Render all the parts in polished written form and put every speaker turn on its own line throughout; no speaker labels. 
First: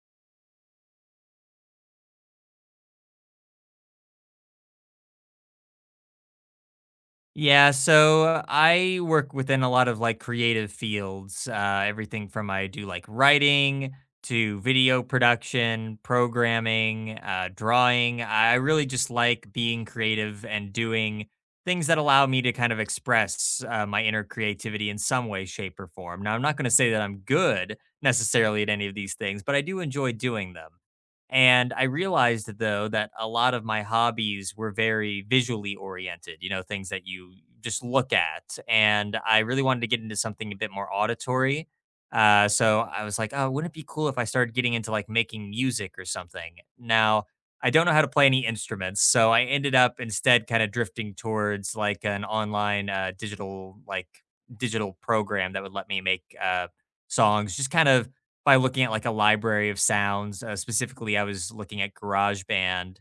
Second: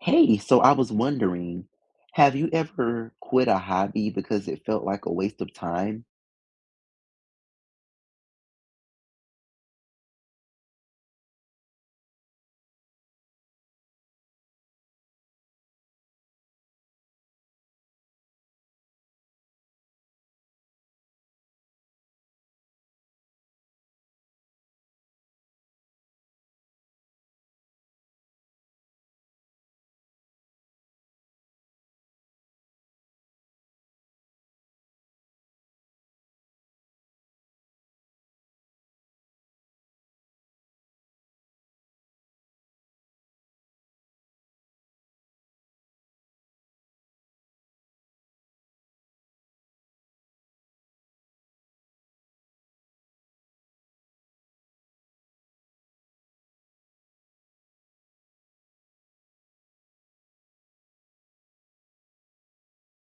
Hey, so I was wondering, have you ever quit a hobby because it felt like a waste of time?
Yeah, so I work within a lot of like creative fields. Everything from I do like writing to video production, programming, drawing. I really just like being creative and doing things that allow me to kind of express my inner creativity in some way, shape, or form. Now, I'm not going to say that I'm good necessarily at any of these things, but I do enjoy doing them. And I realized though that a lot of my hobbies were very visually oriented, you know, things that you just look at. And I really wanted to get into something a bit more auditory. So I was like, oh, wouldn't it be cool if I started getting into like making music or something? Now, I don't know how to play any instruments. So I ended up instead kind of drifting towards like an online digital, digital program that would let me make songs, just kind of by looking at like a library of sounds. Specifically, I was looking at GarageBand,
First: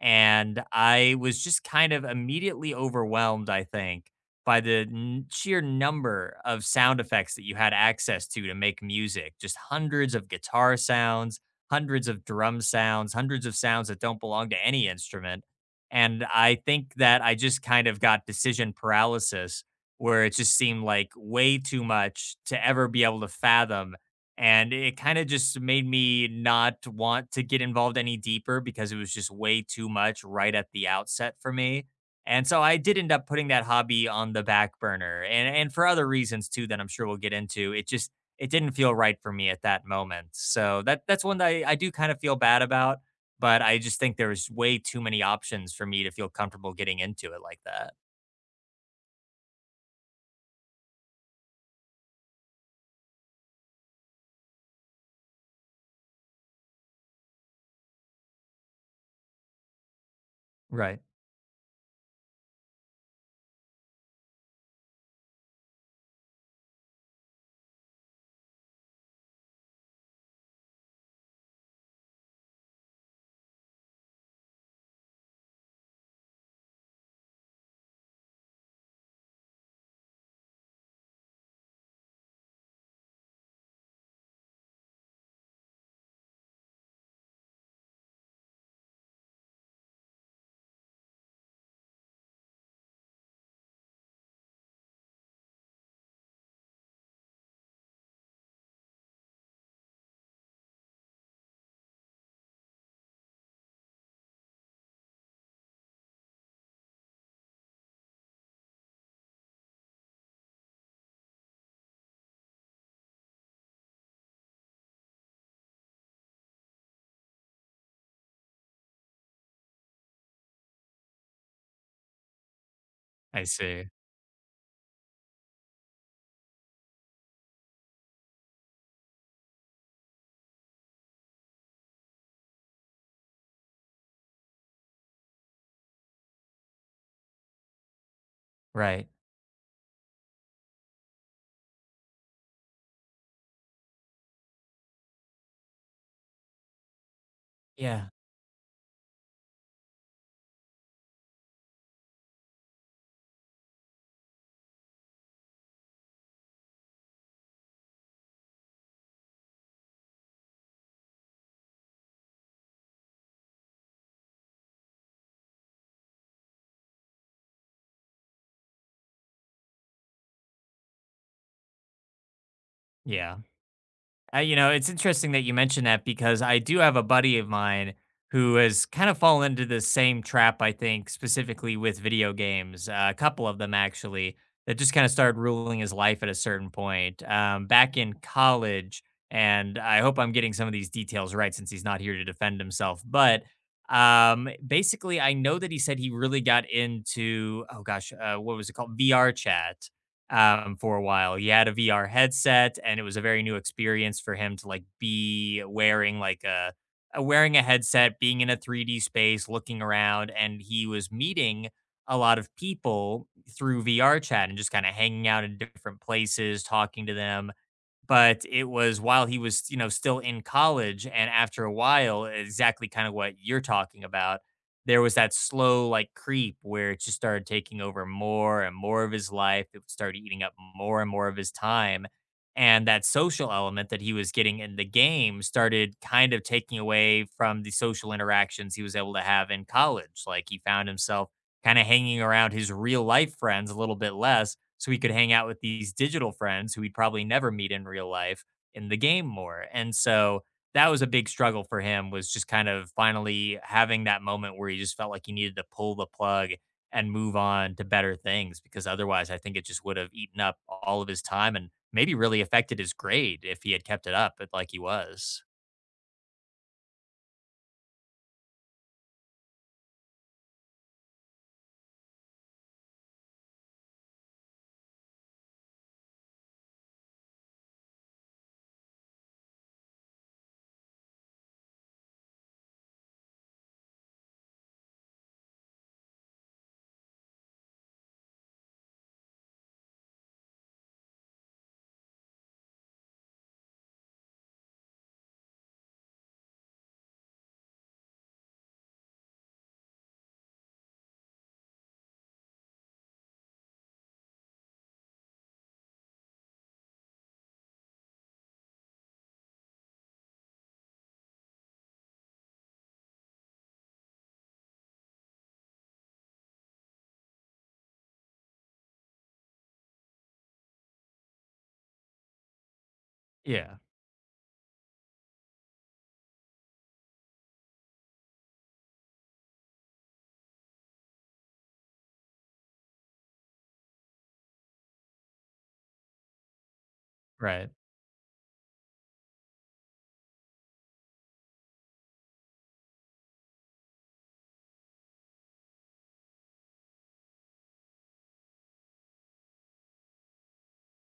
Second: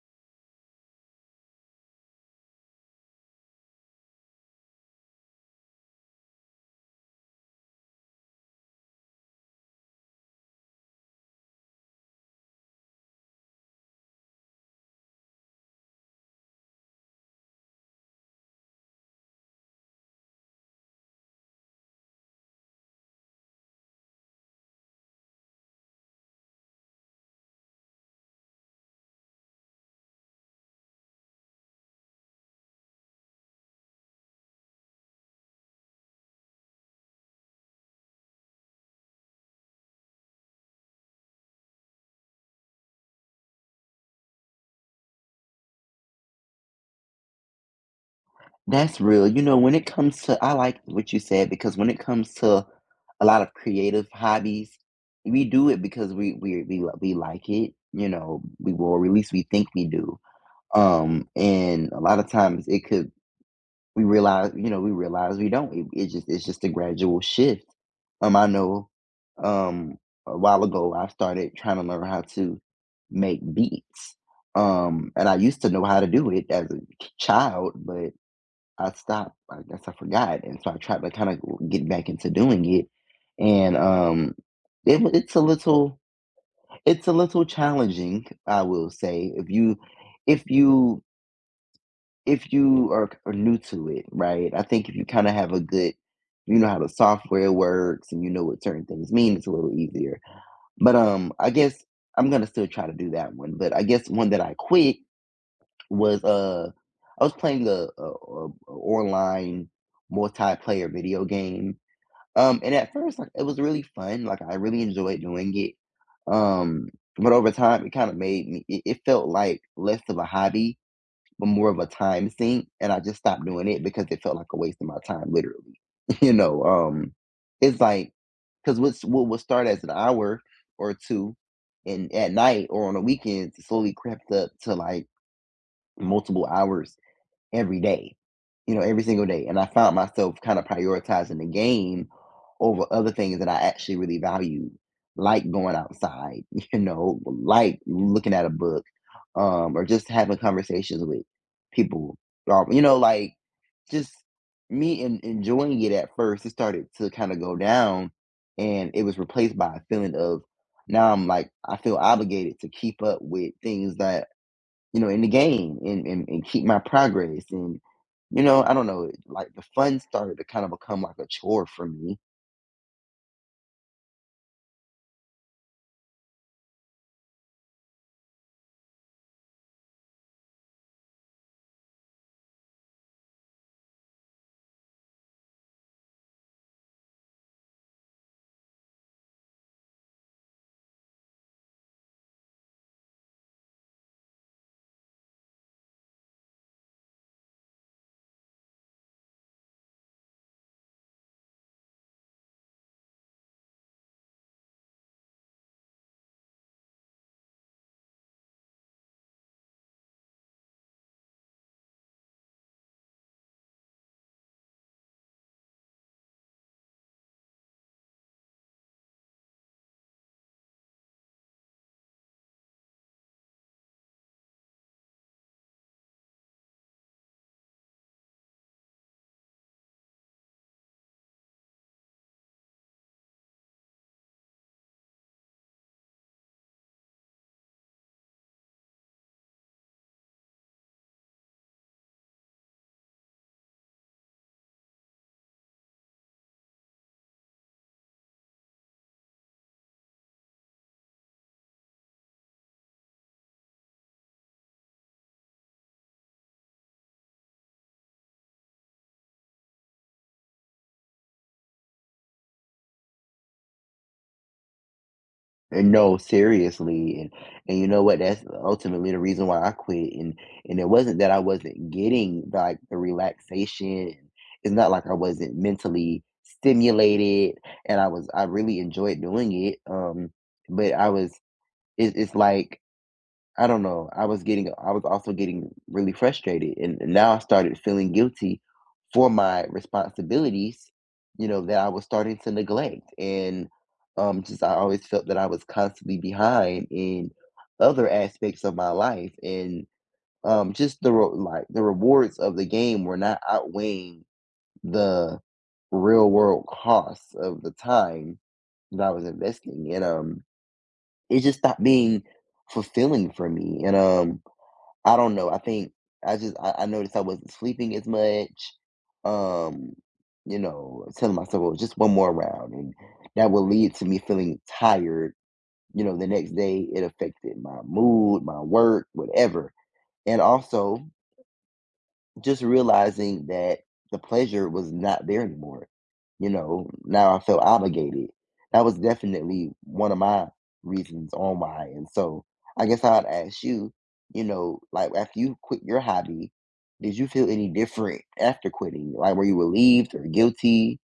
and I was just kind of immediately overwhelmed, I think, by the sheer number of sound effects that you had access to make music. Just hundreds of guitar sounds, hundreds of drum sounds, hundreds of sounds that don't belong to any instrument. And I think that I just kind of got decision paralysis where it just seemed like way too much to ever be able to fathom, and it kind of just made me not want to get involved any deeper because it was just way too much right at the outset for me. And so I did end up putting that hobby on the back burner, and for other reasons too that I'm sure we'll get into. It just it didn't feel right for me at that moment. So that's one that I do kind of feel bad about, but I just think there was way too many options for me to feel comfortable getting into it like that.
That's real. You know, when it comes to, I like what you said because when it comes to a lot of creative hobbies, we do it because we like it. You know, we will, or at least we think we do.
Right.
And a lot of times it could. We realize, you know, we realize we don't. It's just it's just a gradual shift. Um, I know, um, a while ago I started trying to learn how to make beats. And I used to know how to do it as a child, but I stopped. I guess I forgot, and so I tried to kind of get back into doing it. And it, wa- it's a little, it's a little challenging, I will say. If you if you are new to it, right? I think if you kind of have a good, you know how the software works and you know what certain things mean, it's a little easier. But I guess I'm gonna still try to do that one. But I guess one that I quit was I was playing a online multiplayer video game. And at first, like it was really fun. Like I really enjoyed doing it. Um, but over time, it kind of made me. It felt like less of a hobby but more of a time sink, and I just
I
stopped doing it
see.
because it felt like a waste of my time, literally. you know, um, it's like because what will start as an hour or two, and at night or on the weekends, it slowly crept up to like multiple hours every day, you know, every
Right.
single day. And I found myself kind of prioritizing the game over other things that I actually really valued, like going outside, you know, like
Yeah.
looking at a book, or just having conversations with people. You know, like just me enjoying it at first, it started to kind of go down and it was replaced by a feeling of now I'm like, I feel obligated to keep up with things that, you know, in the game, and keep my progress. And, you know, I don't know, like the fun started to kind of become like a chore for me.
Yeah. You know, it's interesting that you mentioned that because I do have a buddy of mine who has kind of fallen into the same trap, I think, specifically with video games, a couple of them actually, that just kind of started ruling his life at a certain point back in college. And I hope I'm getting some of these details right since he's not here to defend himself. But basically, I know that he said he really got into, oh gosh, what was it called? VR chat for a while. He had a VR headset, and it was a very new experience for him to like be wearing like a headset, being in a 3D space, looking around, and he was meeting a lot of people through VR chat and just kind of hanging out in different places, talking to them. But it was while he was, you know, still in college, and after a while, exactly kind of what you're talking about, there was that slow, like, creep where it just started taking over more and more of his life. It started eating up more and more of his time. And that social element that he was getting in the game started kind of taking away from the social interactions he was able to have in college. Like, he found himself kind of hanging around his real life friends a little bit less so he could hang out with these digital friends who he'd probably never meet in real life in the game more. And so that was a big struggle for him, was just kind of finally having that moment where he just felt like he needed to pull the plug and move on to better things, because otherwise I think it just would have eaten up all of his time and maybe really affected his grade if he had kept it up, but like he was.
And no, seriously. And you know what? That's ultimately the reason why I quit. And it wasn't that I wasn't getting like the relaxation. It's not like I wasn't mentally stimulated and I really enjoyed doing it. But I was it's like I don't know. I was getting I was also getting really frustrated, and now I started feeling guilty for my responsibilities, you know, that I was starting to neglect. And just I always felt that I was constantly behind in other aspects of my life, and like the rewards of the game were not outweighing the real world costs of the time that I was investing, and it just stopped being fulfilling for me. And I don't know. I think I noticed I wasn't sleeping as much. Um, you know, telling myself, well, just one more round, and that will
Yeah,
lead to me feeling tired. You know, the next day it affected my mood, my work, whatever, and also just realizing that the pleasure was not there anymore. You know, now I felt
right.
obligated. That was definitely one of my reasons on why. And so I guess I'd ask you, you know, like after you quit your hobby, did you feel any different after quitting? Like were you relieved or guilty?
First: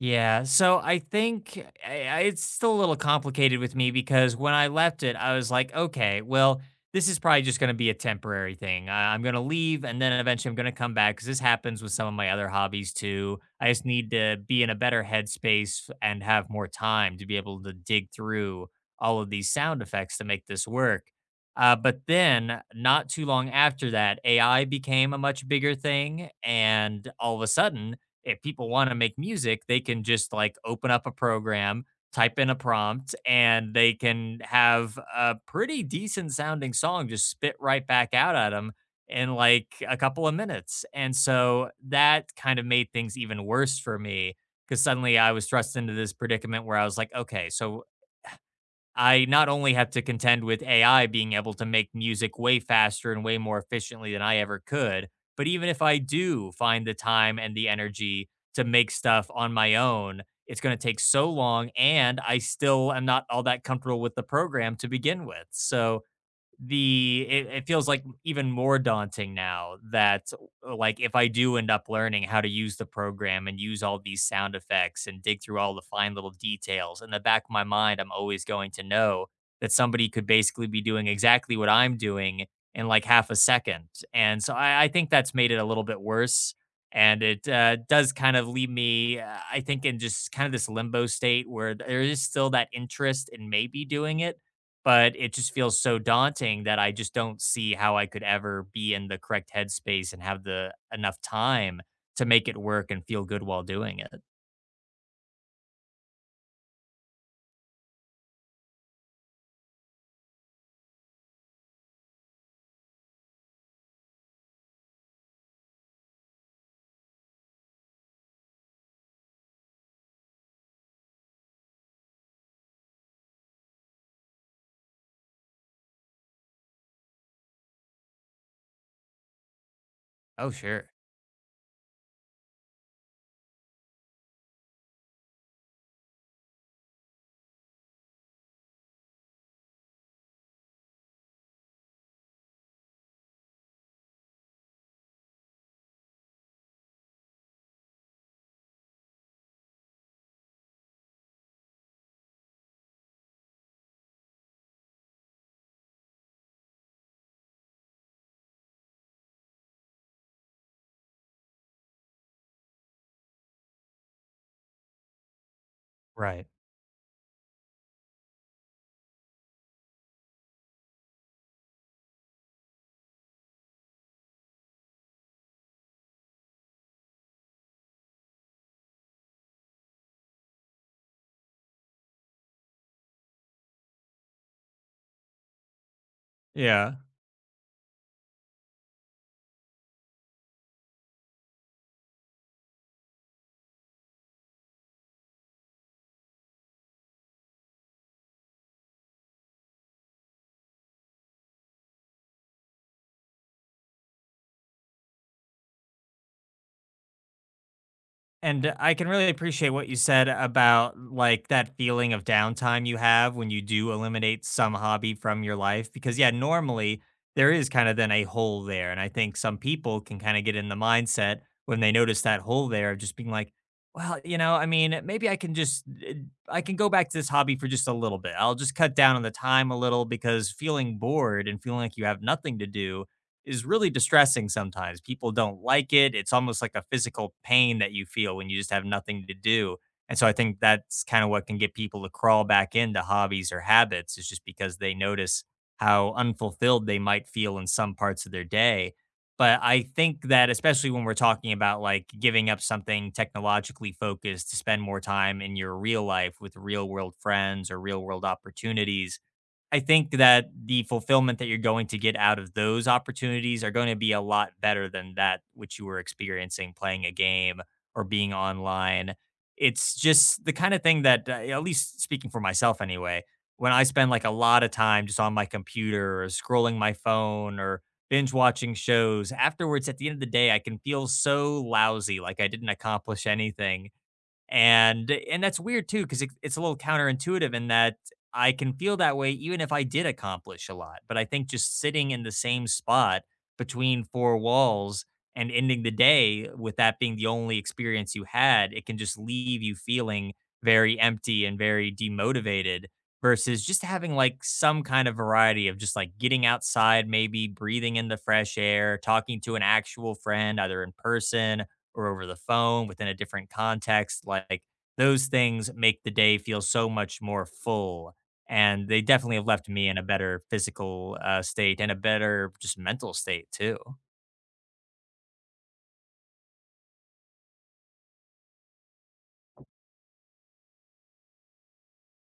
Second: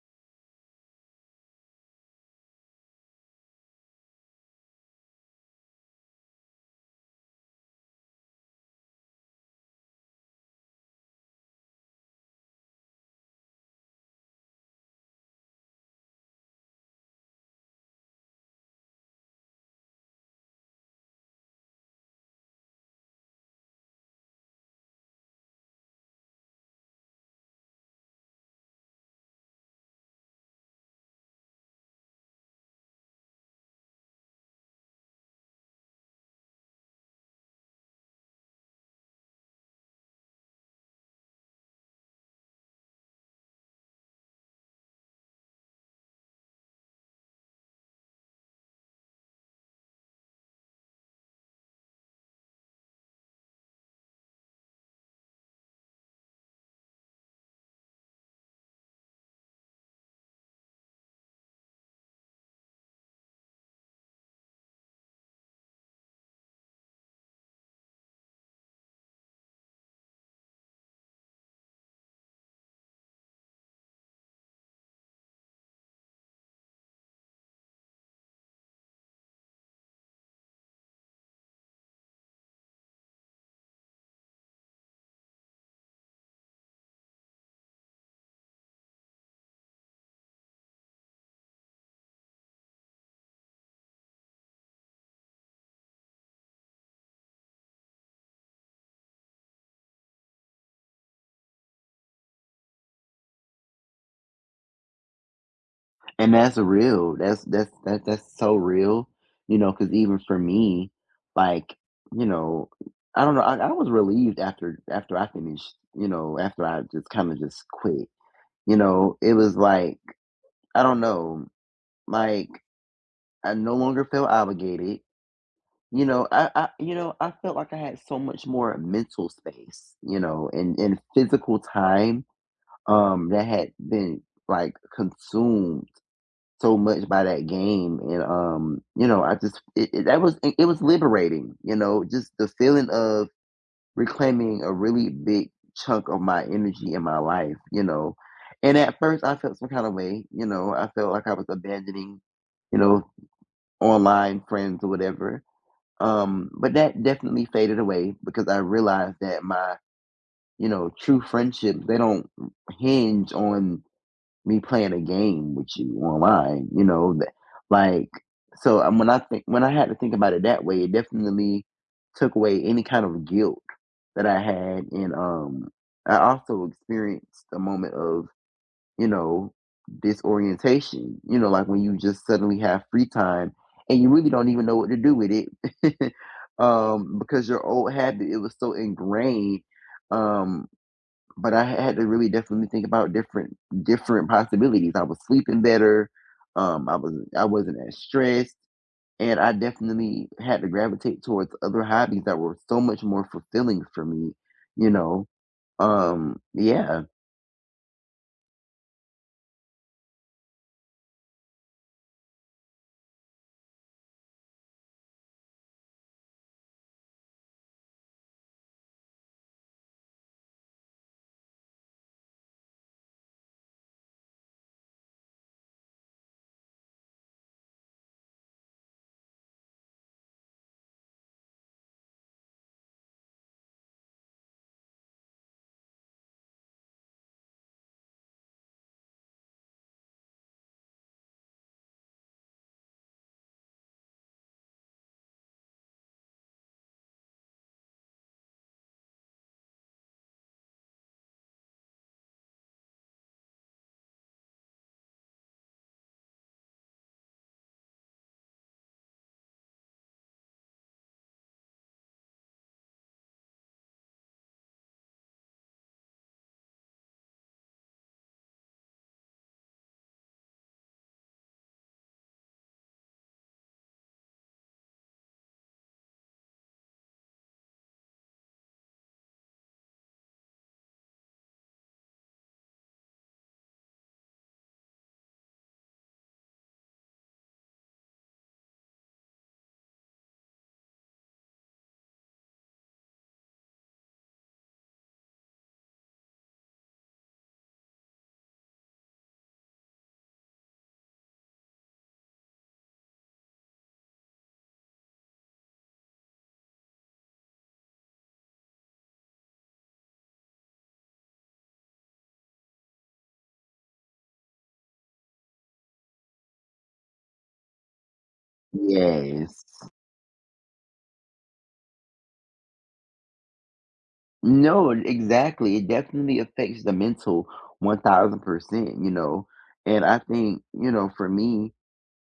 Yeah, so I think I, it's still a little complicated with me because when I left it, I was like, okay, well, this is probably just going to be a temporary thing. I'm going to leave and then eventually I'm going to come back because this happens with some of my other hobbies too. I just need to be in a better headspace and have more time to be able to dig through all of these sound effects to make this work. But then, not too long after that, AI became a much bigger thing. And all of a sudden, if people want to make music, they can just like open up a program, type in a prompt, and they can have a pretty decent sounding song just spit right back out at them in like a couple of minutes. And so that kind of made things even worse for me because suddenly I was thrust into this predicament where I was like, okay, so I not only have to contend with AI being able to make music way faster and way more efficiently than I ever could, but even if I do find the time and the energy to make stuff on my own, it's going to take so long and I still am not all that comfortable with the program to begin with. So, it feels like even more daunting now that like if I do end up learning how to use the program and use all these sound effects and dig through all the fine little details, in the back of my mind I'm always going to know that somebody could basically be doing exactly what I'm doing in like half a second. And so I think that's made it a little bit worse, and it does kind of leave me I think in just kind of this limbo state where there is still that interest in maybe doing it, but it just feels so daunting that I just don't see how I could ever be in the correct headspace and have the enough time to make it work and feel good while doing it.
And that's real. That's so real, you know. Because even for me, like, you know, I don't know, I was relieved after I finished, you know, after I just kinda just quit, you know? It was like, I don't know, like, I no longer felt obligated, you know? I felt like I had so much more mental space, you
Oh,
know,
sure.
and physical time, that had been, like, consumed so much by that game. And you know I just it, it, that was it was liberating, you know, just the feeling of reclaiming a really big chunk of my energy in my life, you know. And at first I felt some kind of way, you know. I felt like I was abandoning, you know, online friends or whatever. But that definitely faded away because I realized that my, you know, true friendships, they don't hinge on me playing a game with you
Right.
online, you know, that like. So when I think when I had to think about it that way, it definitely took away any kind of guilt that I had. And I also experienced a moment of, you know, disorientation, you know, like when you just suddenly have free time and you really don't even know what to do with it.
Yeah.
Because your old habit, it was so ingrained. um but I had to really definitely think about different possibilities. I was sleeping better. I wasn't as stressed, and I definitely had to gravitate towards other hobbies that were so much more fulfilling for me. You know, yeah,
And I can really appreciate what you said about like that feeling of downtime you have when you do eliminate some hobby from your life. Because, yeah, normally there is kind of then a hole there. And I think some people can kind of get in the mindset when they notice that hole there of just being like, well, you know, I mean, maybe I can just, eh, I can go back to this hobby for just a little bit. I'll just cut down on the time a little, because feeling bored and feeling like you have nothing to do is really distressing sometimes. People don't like it. It's almost like a physical pain that you feel when you just have nothing to do. And so I think that's kind of what can get people to crawl back into hobbies or habits, is just because they notice how unfulfilled they might feel in some parts of their day. But I think that especially when we're talking about like giving up something technologically focused to spend more time in your real life with real world friends or real world opportunities, I think that the fulfillment that you're going to get out of those opportunities are going to be a lot better than that which you were experiencing playing a game or being online. It's just the kind of thing that, at least speaking for myself anyway, when I spend like a lot of time just on my computer or scrolling my phone or binge watching shows, afterwards, at the end of the day, I can feel so lousy, like I didn't accomplish anything. And that's weird too, 'cause it's a little counterintuitive in that I can feel that way even if I did accomplish a lot. But I think just sitting in the same spot between four walls and ending the day with that being the only experience you had, it can just leave you feeling very empty and very demotivated, versus just having like some kind of variety of just like getting outside, maybe breathing in the fresh air, talking to an actual friend, either in person or over the phone within a different context, like those things make the day feel so much more full. And they definitely have
yes,
left me in a better physical state and a better just mental state too.
no, exactly. It definitely affects the mental 1000%. You know, and I think, you know, for me,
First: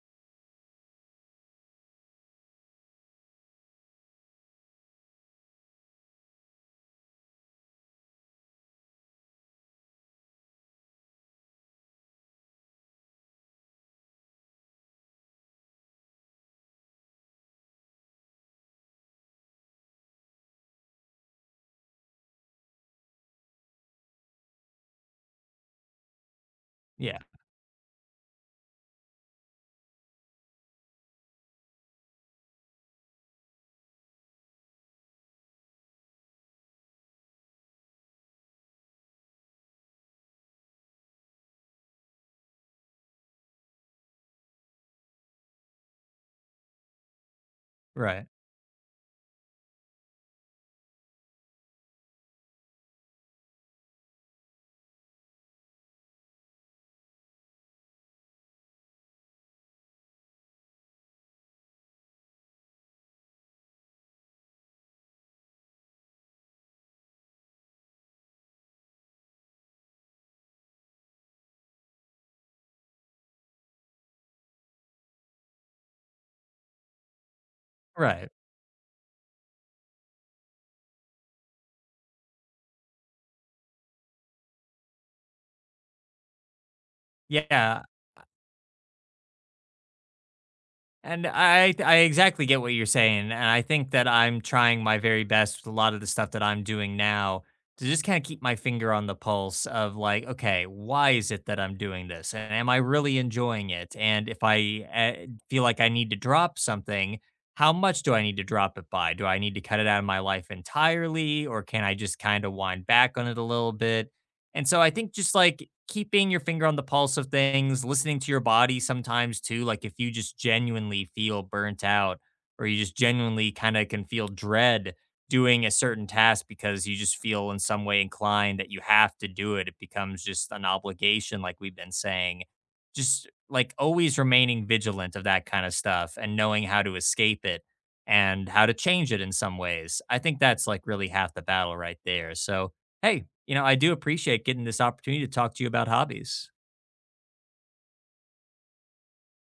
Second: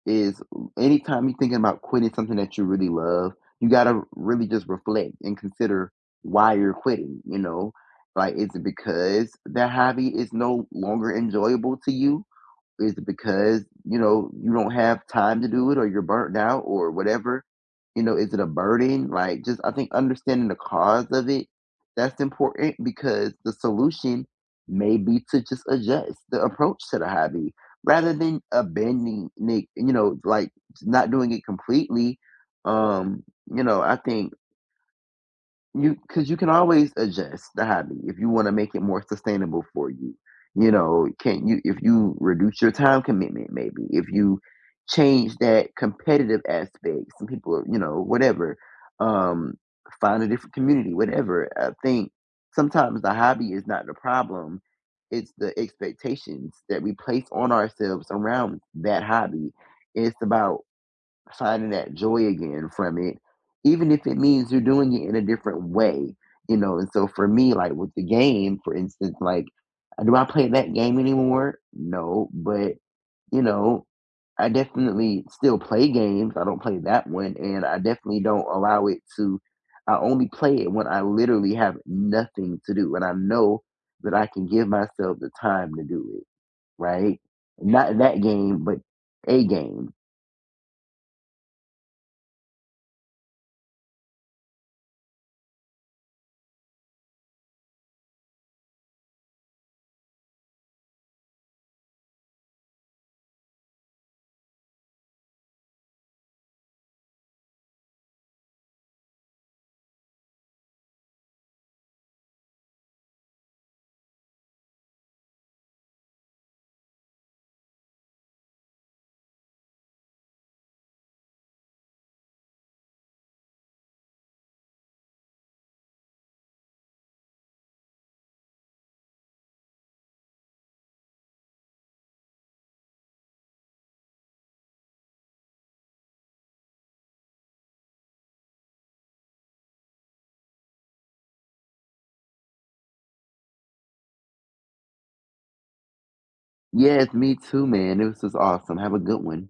is anytime you're thinking about quitting something that you really love, you gotta really just reflect and consider why you're quitting. You know, like is it because that hobby is no longer enjoyable to you? Is it because, you know, you don't have time to do it, or you're burnt out or whatever? You know, is it a burden? Like, just I think understanding the cause of it, that's important because the solution may be to just adjust the approach to the
Yeah.
hobby rather than abandoning it, you know, like not doing it completely. You know, I think you, because you can always adjust the hobby if you want to make it more sustainable for you. You know, can you, if you reduce your time commitment, maybe if you change that competitive aspect. Some people, are, you know,
Right.
whatever. Um, Find a different community, whatever. I think sometimes the hobby is not the problem; it's the expectations that we place on ourselves around that hobby. It's about finding that joy again from it, even if it means you're doing it in a different way, you know. And so for me, like with the game, for instance, like do I play that game anymore? No, but you know, I definitely still play games. I don't play that one, and I definitely
Right.
don't allow it to. I only play it when I literally have nothing to do, and I know that I can give myself the time to do it. Right?
Yeah.
Not that game, but a game.
And I exactly get what you're saying, and I think that I'm trying my very best with a lot of the stuff that I'm doing now to just kind of keep my finger on the pulse of like, okay, why is it that I'm doing this, and am I really enjoying it? And if I feel like I need to drop something, how much do I need to drop it by? Do I need to cut it out of my life entirely, or can I just kind of wind back on it a little bit? And so I think just like keeping your finger on the pulse of things, listening to your body sometimes too, like if you just genuinely feel burnt out or you just genuinely kind of can feel dread doing a certain task because you just feel in some way inclined that you have to do it, it becomes just an obligation, like we've been saying. Just like always remaining vigilant of that kind of stuff and knowing how to escape it and how to change it in some ways. I think that's like really half the battle right there. So, hey, you know, I do appreciate getting this opportunity to talk to you about hobbies.
Yes, me too, man. This was awesome. Have a good one.